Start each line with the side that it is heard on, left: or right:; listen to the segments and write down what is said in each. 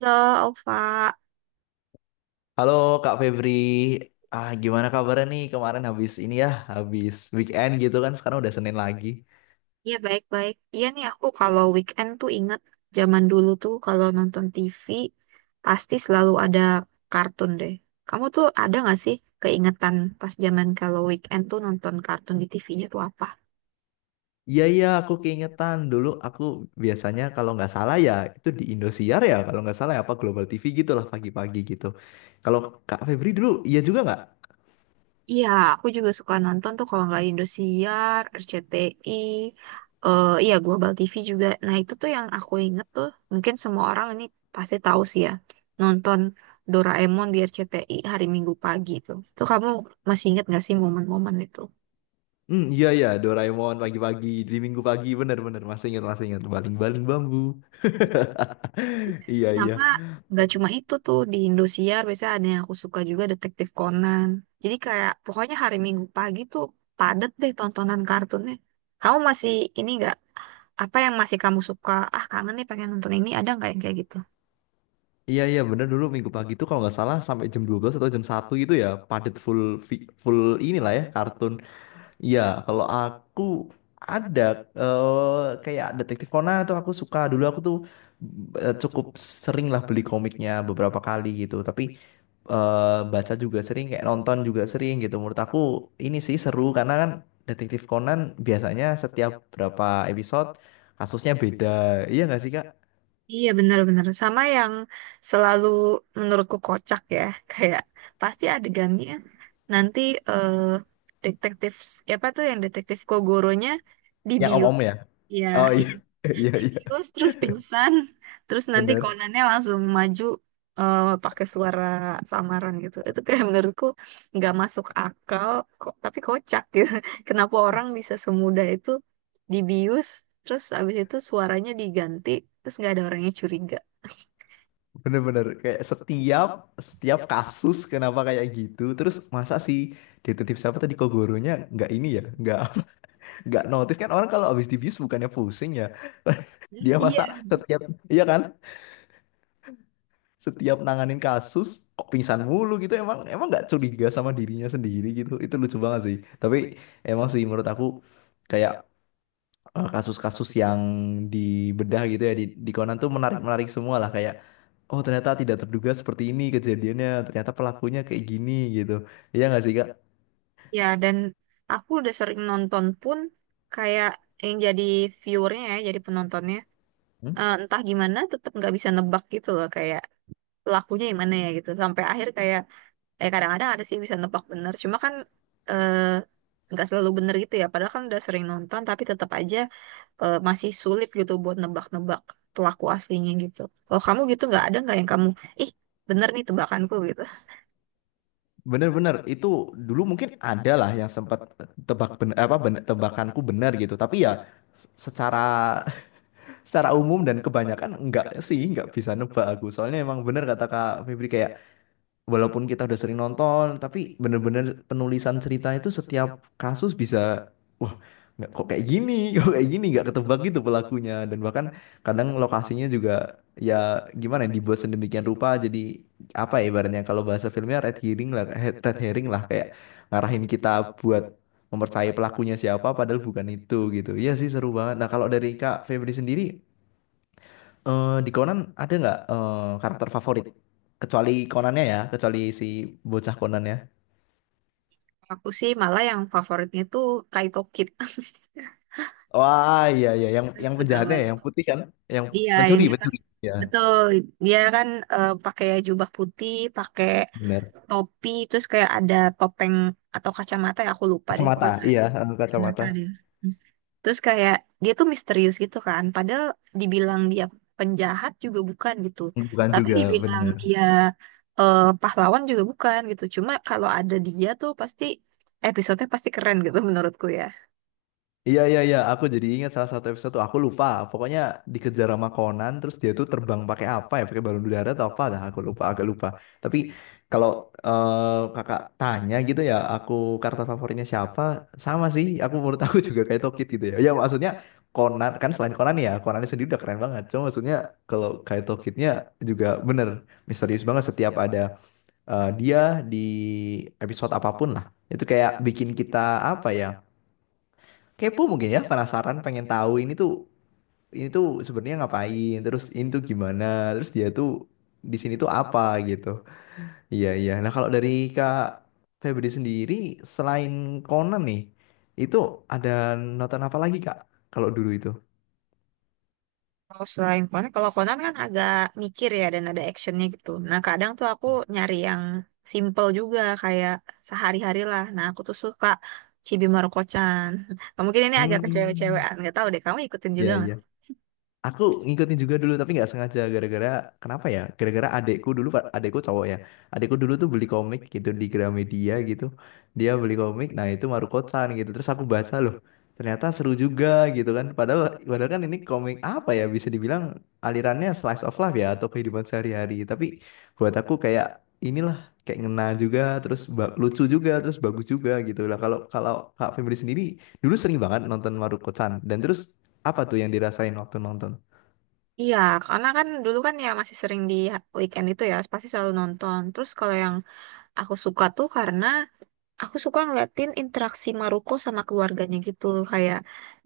right: Halo, Alfa.
left: Halo Kak Febri, gimana kabarnya nih kemarin habis ini ya, habis weekend gitu kan sekarang udah Senin lagi.
right: Ya, baik-baik. Iya nih, aku kalau weekend tuh inget zaman dulu tuh kalau nonton TV pasti selalu ada kartun deh. Kamu tuh ada nggak sih keingetan pas zaman kalau weekend tuh nonton kartun di TV-nya tuh apa?
left: Iya iya, aku keingetan dulu aku biasanya kalau nggak salah ya itu di Indosiar ya kalau nggak salah ya, apa Global TV gitu lah pagi-pagi gitu. Kalau Kak Febri dulu iya juga nggak?
right: Iya, aku juga suka nonton tuh kalau nggak Indosiar, RCTI, iya Global TV juga. Nah itu tuh yang aku inget tuh, mungkin semua orang ini pasti tahu sih ya, nonton Doraemon di RCTI hari Minggu pagi tuh. Tuh kamu masih inget nggak sih momen-momen itu?
left: Hmm, iya iya, Doraemon pagi-pagi di Minggu pagi bener-bener masih ingat baling-baling bambu. Iya iya.
right: Sama nggak cuma itu tuh di Indosiar biasanya ada yang aku suka juga Detektif Conan. Jadi kayak pokoknya hari Minggu pagi tuh padet deh tontonan kartunnya. Kamu masih ini nggak, apa yang masih kamu suka? Ah, kangen nih pengen nonton ini. Ada nggak yang kayak gitu?
left: Iya iya bener, dulu minggu pagi itu kalau nggak salah sampai jam 12 atau jam 1 gitu ya padet full full inilah ya kartun. Iya, kalau aku ada kayak Detektif Conan tuh aku suka, dulu aku tuh cukup sering lah beli komiknya beberapa kali gitu, tapi baca juga sering kayak nonton juga sering gitu. Menurut aku ini sih seru karena kan Detektif Conan biasanya setiap berapa episode kasusnya beda, iya nggak sih Kak?
right: Iya, benar-benar. Sama yang selalu menurutku kocak ya. Kayak pasti adegannya nanti eh detektif, siapa tuh yang detektif Kogoronya
left: Yang om-om
right: dibius.
left: ya?
right: Iya,
left: Oh
right: iya.
left: iya. Iya iya
right: Dibius terus pingsan, terus nanti
left: bener.
right: konannya langsung maju, pakai suara samaran gitu itu kayak menurutku nggak masuk akal kok tapi kocak gitu. Kenapa orang bisa semudah itu dibius terus abis itu suaranya diganti terus nggak ada orangnya curiga.
left: Bener-bener kayak setiap setiap kasus kenapa kayak gitu terus, masa sih detektif siapa tadi, Kogoronya nggak ini ya, nggak notice kan orang kalau habis dibius bukannya pusing ya. Dia
right: Iya,
left: masa setiap, iya kan, setiap nanganin kasus kok pingsan mulu gitu, emang emang nggak curiga sama dirinya sendiri gitu, itu lucu banget sih. Tapi emang sih menurut aku kayak kasus-kasus yang dibedah gitu ya di Conan tuh menarik-menarik semua lah, kayak oh ternyata tidak terduga seperti ini kejadiannya. Ternyata pelakunya kayak gini gitu. Iya nggak sih Kak?
right: ya. Dan aku udah sering nonton pun kayak yang jadi viewernya ya, jadi penontonnya,
left: Hmm?
right: entah gimana tetap nggak bisa nebak gitu loh, kayak pelakunya yang mana ya gitu sampai akhir. Kayak kadang-kadang ada sih bisa nebak bener, cuma kan eh, nggak selalu bener gitu ya, padahal kan udah sering nonton tapi tetap aja masih sulit gitu buat nebak-nebak pelaku aslinya gitu. Kalau kamu gitu nggak, ada nggak yang kamu ih bener nih tebakanku gitu?
left: Bener-bener itu dulu mungkin ada lah yang sempat tebakanku benar gitu. Tapi ya secara, secara umum dan kebanyakan enggak sih, nggak bisa nebak aku. Soalnya emang bener kata Kak Febri, kayak walaupun kita udah sering nonton, tapi bener-bener penulisan cerita itu setiap kasus bisa, wah, nggak, kok kayak gini, kok kayak gini, nggak ketebak gitu pelakunya. Dan bahkan kadang lokasinya juga ya, gimana ya, dibuat sedemikian rupa jadi apa ya, ibaratnya kalau bahasa filmnya red herring lah, red herring lah, kayak ngarahin kita buat mempercayai pelakunya siapa padahal bukan itu gitu. Iya sih, seru banget. Nah kalau dari Kak Febri sendiri, di Conan ada nggak karakter favorit? Kecuali Conannya ya, kecuali si bocah Conannya.
right: Aku sih malah yang favoritnya tuh Kaito Kid.
left: Wah, iya iya, yang
right: Aku suka
left: penjahatnya ya,
right: banget,
left: yang putih kan, yang
right: iya, yang
left: mencuri,
right: dia pas
left: mencuri. Iya,
right: betul dia kan pakai jubah putih, pakai
left: benar.
right: topi, terus kayak ada topeng atau kacamata ya, aku lupa deh,
left: Kacamata,
right: pokoknya ada
left: iya, kacamata.
right: kacamata dia. Terus kayak dia tuh misterius gitu kan. Padahal dibilang dia penjahat juga bukan gitu.
left: Bukan
right: Tapi
left: juga,
right: dibilang
left: benar.
right: dia pahlawan juga bukan gitu. Cuma kalau ada dia tuh pasti episodenya pasti keren gitu. Menurutku ya.
left: Iya iya iya, aku jadi ingat salah satu episode tuh aku lupa. Pokoknya dikejar sama Conan, terus dia tuh terbang pakai apa ya? Pakai balon udara atau apa? Dah aku lupa, agak lupa. Tapi kalau kakak tanya gitu ya, aku karakter favoritnya siapa? Sama sih, aku menurut aku juga kayak Tokid gitu ya. Ya maksudnya Conan kan, selain Conan ya, Conan sendiri udah keren banget. Cuma maksudnya kalau kayak Tokidnya juga bener misterius banget setiap ada dia di episode apapun lah. Itu kayak bikin kita apa ya, kepo mungkin ya, penasaran pengen tahu ini tuh, ini tuh sebenarnya ngapain, terus ini tuh gimana, terus dia tuh di sini tuh apa gitu. Iya iya. Nah kalau dari Kak Febri sendiri selain Conan nih, itu ada nonton apa lagi Kak kalau dulu itu?
right: Kalau selain Conan, kalau Conan kan agak mikir ya dan ada actionnya gitu. Nah kadang tuh aku nyari yang simple juga kayak sehari-hari lah. Nah aku tuh suka Chibi Maruko-chan. Mungkin ini agak
left: Hmm,
right: kecewe-cewean, nggak tahu deh kamu ikutin
left: iya
right: juga.
left: iya. Aku ngikutin juga dulu tapi nggak sengaja, gara-gara kenapa ya? Gara-gara adekku dulu Pak, adekku cowok ya. Adekku dulu tuh beli komik gitu di Gramedia gitu. Dia beli komik, nah itu Maruko-chan gitu. Terus aku baca loh. Ternyata seru juga gitu kan. Padahal padahal kan ini komik apa ya, bisa dibilang alirannya slice of life ya, atau kehidupan sehari-hari. Tapi buat aku kayak inilah, kayak ngena juga terus ba- lucu juga terus bagus juga gitu lah. Kalau kalau Kak Febri sendiri dulu sering banget nonton Maruko-chan, dan terus apa tuh yang dirasain waktu nonton?
right: Iya, karena kan dulu kan ya masih sering di weekend itu ya, pasti selalu nonton. Terus kalau yang aku suka tuh karena aku suka ngeliatin interaksi Maruko sama keluarganya gitu. Kayak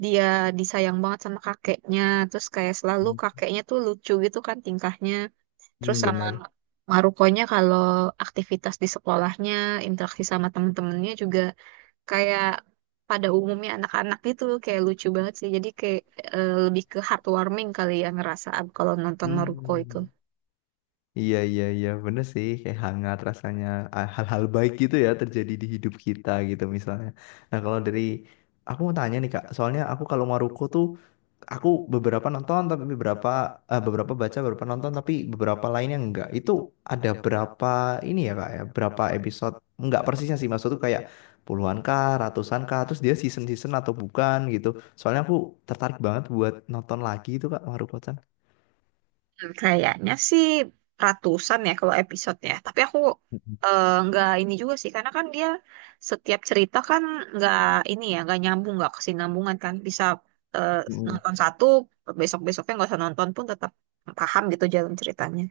right: dia disayang banget sama kakeknya, terus kayak selalu
left: Hmm,
right: kakeknya tuh lucu gitu kan tingkahnya. Terus sama
left: bener.
right: Marukonya kalau aktivitas di sekolahnya, interaksi sama temen-temennya juga kayak pada umumnya anak-anak itu kayak lucu banget sih. Jadi kayak lebih ke heartwarming kali ya ngerasa ab- kalau nonton Naruto itu.
left: Hmm. Iya, iya, iya, bener sih. Kayak hangat rasanya, ah, hal-hal baik gitu ya terjadi di hidup kita gitu misalnya. Nah, kalau dari aku mau tanya nih Kak, soalnya aku kalau Maruko tuh aku beberapa nonton tapi beberapa beberapa baca, beberapa nonton tapi beberapa lainnya enggak. Itu ada berapa ini ya Kak ya? Berapa episode? Enggak persisnya sih, maksud tuh kayak puluhan kah, ratusan kah, terus dia season-season atau bukan gitu. Soalnya aku tertarik banget buat nonton lagi itu Kak, Maruko-chan.
right: Hmm, kayaknya sih ratusan ya kalau episodenya. Tapi aku nggak ini juga sih karena kan dia setiap cerita kan nggak ini ya, nggak nyambung, nggak kesinambungan, kan bisa eh,
left: Mm-mm.
right: nonton satu besok-besoknya nggak usah nonton pun tetap paham gitu jalan ceritanya.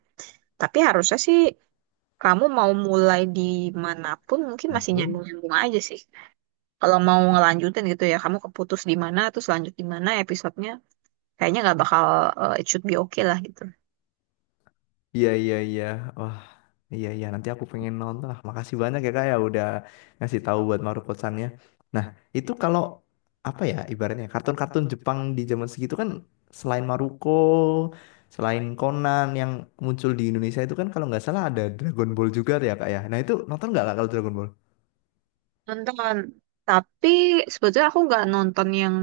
right: Tapi harusnya sih kamu mau mulai di manapun mungkin masih
left: Manapun.
right: nyambung-nyambung aja sih. Kalau mau ngelanjutin gitu ya, kamu keputus di mana terus lanjut di mana episodenya kayaknya nggak bakal it should be okay lah gitu.
left: Iya, iya, iya. Wah, iya, iya. Nanti aku pengen nonton lah. Makasih banyak ya Kak, ya udah ngasih tahu buat Maruko-sannya. Nah, itu kalau apa ya, ibaratnya kartun-kartun Jepang di zaman segitu kan, selain Maruko, selain Conan yang muncul di Indonesia itu kan kalau nggak salah ada Dragon Ball juga ya Kak ya. Nah, itu nonton nggak Kak, kalau Dragon Ball?
right: Nonton, tapi sebetulnya aku nggak nonton yang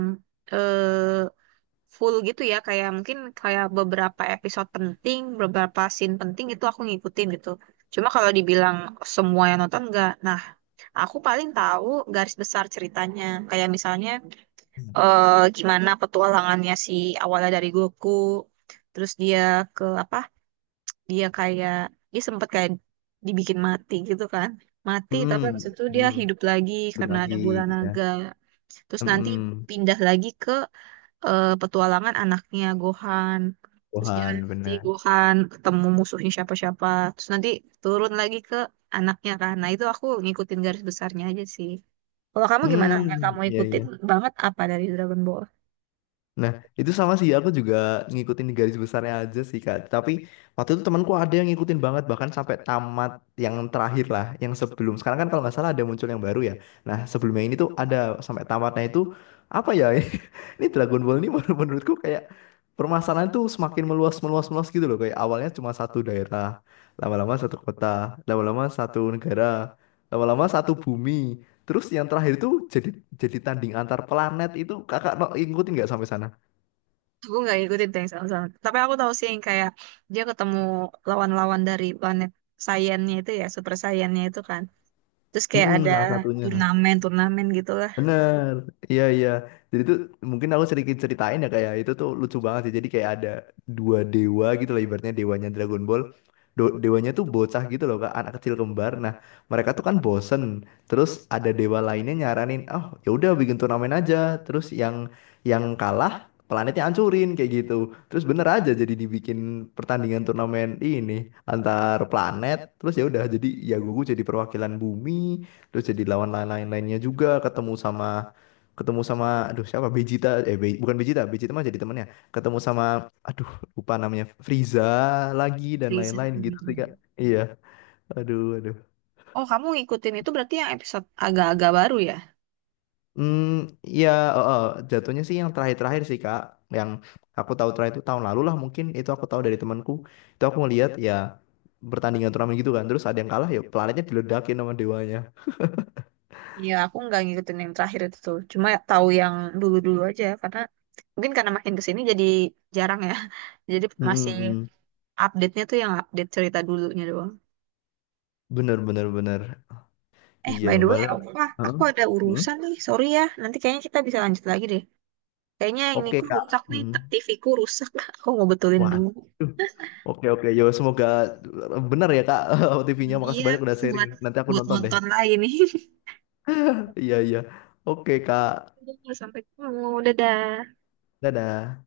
right: eh, full gitu ya, kayak mungkin kayak beberapa episode penting beberapa scene penting itu aku ngikutin gitu. Cuma kalau dibilang semua yang nonton nggak, nah aku paling tahu garis besar ceritanya kayak misalnya gimana petualangannya si awalnya dari Goku terus dia ke apa, dia kayak dia sempat kayak dibikin mati gitu kan, mati tapi
left: Hmm,
right: habis itu dia
left: hmm.
right: hidup lagi
left: Itu
right: karena
left: lagi,
right: ada bola
left: ya.
right: naga. Terus
left: Hmm,
right: nanti
left: hmm.
right: pindah lagi ke petualangan anaknya Gohan, terus dia
left: Gohan,
right: nanti
left: benar.
right: Gohan ketemu musuhnya siapa-siapa, terus nanti turun lagi ke anaknya kan, nah itu aku ngikutin garis besarnya aja sih. Kalau kamu gimana yang
left: Hmm,
right: kamu
left: iya,
right: ikutin
left: iya.
right: banget apa dari Dragon Ball?
left: Nah, itu sama sih, aku juga ngikutin di garis besarnya aja sih Kak. Tapi waktu itu temanku ada yang ngikutin banget, bahkan sampai tamat, yang terakhir lah, yang sebelum. Sekarang kan kalau nggak salah ada muncul yang baru ya. Nah, sebelumnya ini tuh ada sampai tamatnya itu, apa ya, ini Dragon Ball ini menurutku kayak permasalahan tuh semakin meluas, meluas, meluas gitu loh. Kayak awalnya cuma satu daerah, lama-lama satu kota, lama-lama satu negara, lama-lama satu bumi. Terus yang terakhir tuh jadi tanding antar planet itu, kakak no, ngikutin nggak sampai sana?
right: Aku nggak ngikutin tuh yang sama-sama. Tapi aku tahu sih yang kayak dia ketemu lawan-lawan dari planet saiannya itu ya, super saiannya itu kan. Terus kayak
left: Mm-mm,
right: ada
left: salah satunya.
right: turnamen-turnamen gitulah.
left: Bener. Iya, iya. Jadi tuh mungkin aku sedikit ceritain ya, kayak itu tuh lucu banget sih. Jadi kayak ada dua dewa gitu loh, ibaratnya dewanya Dragon Ball. Dewanya tuh bocah gitu loh Kak, anak kecil kembar. Nah, mereka tuh kan bosen. Terus ada dewa lainnya nyaranin, "Oh, ya udah bikin turnamen aja." Terus yang kalah planetnya hancurin kayak gitu. Terus bener aja, jadi dibikin pertandingan turnamen ini antar planet. Terus ya udah, jadi ya Goku jadi perwakilan bumi, terus jadi lawan lain-lainnya, lain juga ketemu sama aduh siapa Vegeta, eh, bukan Vegeta, Vegeta mah jadi temannya, ketemu sama aduh lupa namanya, Frieza lagi dan
right: Freezer.
left: lain-lain gitu sih Kak. Iya, aduh aduh.
right: Oh, kamu ngikutin itu berarti yang episode agak-agak baru ya?
left: Hmm, ya. Oh, oh, jatuhnya sih yang terakhir-terakhir sih Kak, yang aku tahu terakhir itu tahun lalu lah mungkin. Itu aku tahu dari temanku, itu aku ngeliat ya pertandingan turnamen gitu kan, terus ada yang kalah ya planetnya diledakin sama dewanya.
right: Iya, aku nggak ngikutin yang terakhir itu tuh. Cuma tahu yang dulu-dulu aja karena mungkin karena makin kesini jadi jarang ya. Jadi
left: Mm,
right: masih
left: mm, mm.
right: update-nya tuh yang update cerita dulunya doang.
left: Bener bener bener.
right: Eh,
left: Iya
right: by the way,
left: padahal.
right: Opa,
left: Hah?
right: aku ada
left: Mm?
right: urusan nih. Sorry ya, nanti kayaknya kita bisa lanjut lagi deh. Kayaknya ini
left: Oke
right: ku
left: kak.
right: rusak nih,
left: Hmm.
right: TV ku rusak. Aku mau betulin dulu.
left: Waduh. Oke oke yo, semoga benar ya kak, TV-nya.
right: Hmm,
left: Makasih
right: iya,
left: banyak udah sharing.
right: buat
left: Nanti aku
right: buat
left: nonton deh.
right: nonton lagi nih.
left: Iya iya. Oke kak.
right: Udah, sampai ketemu, dadah.
left: Dadah.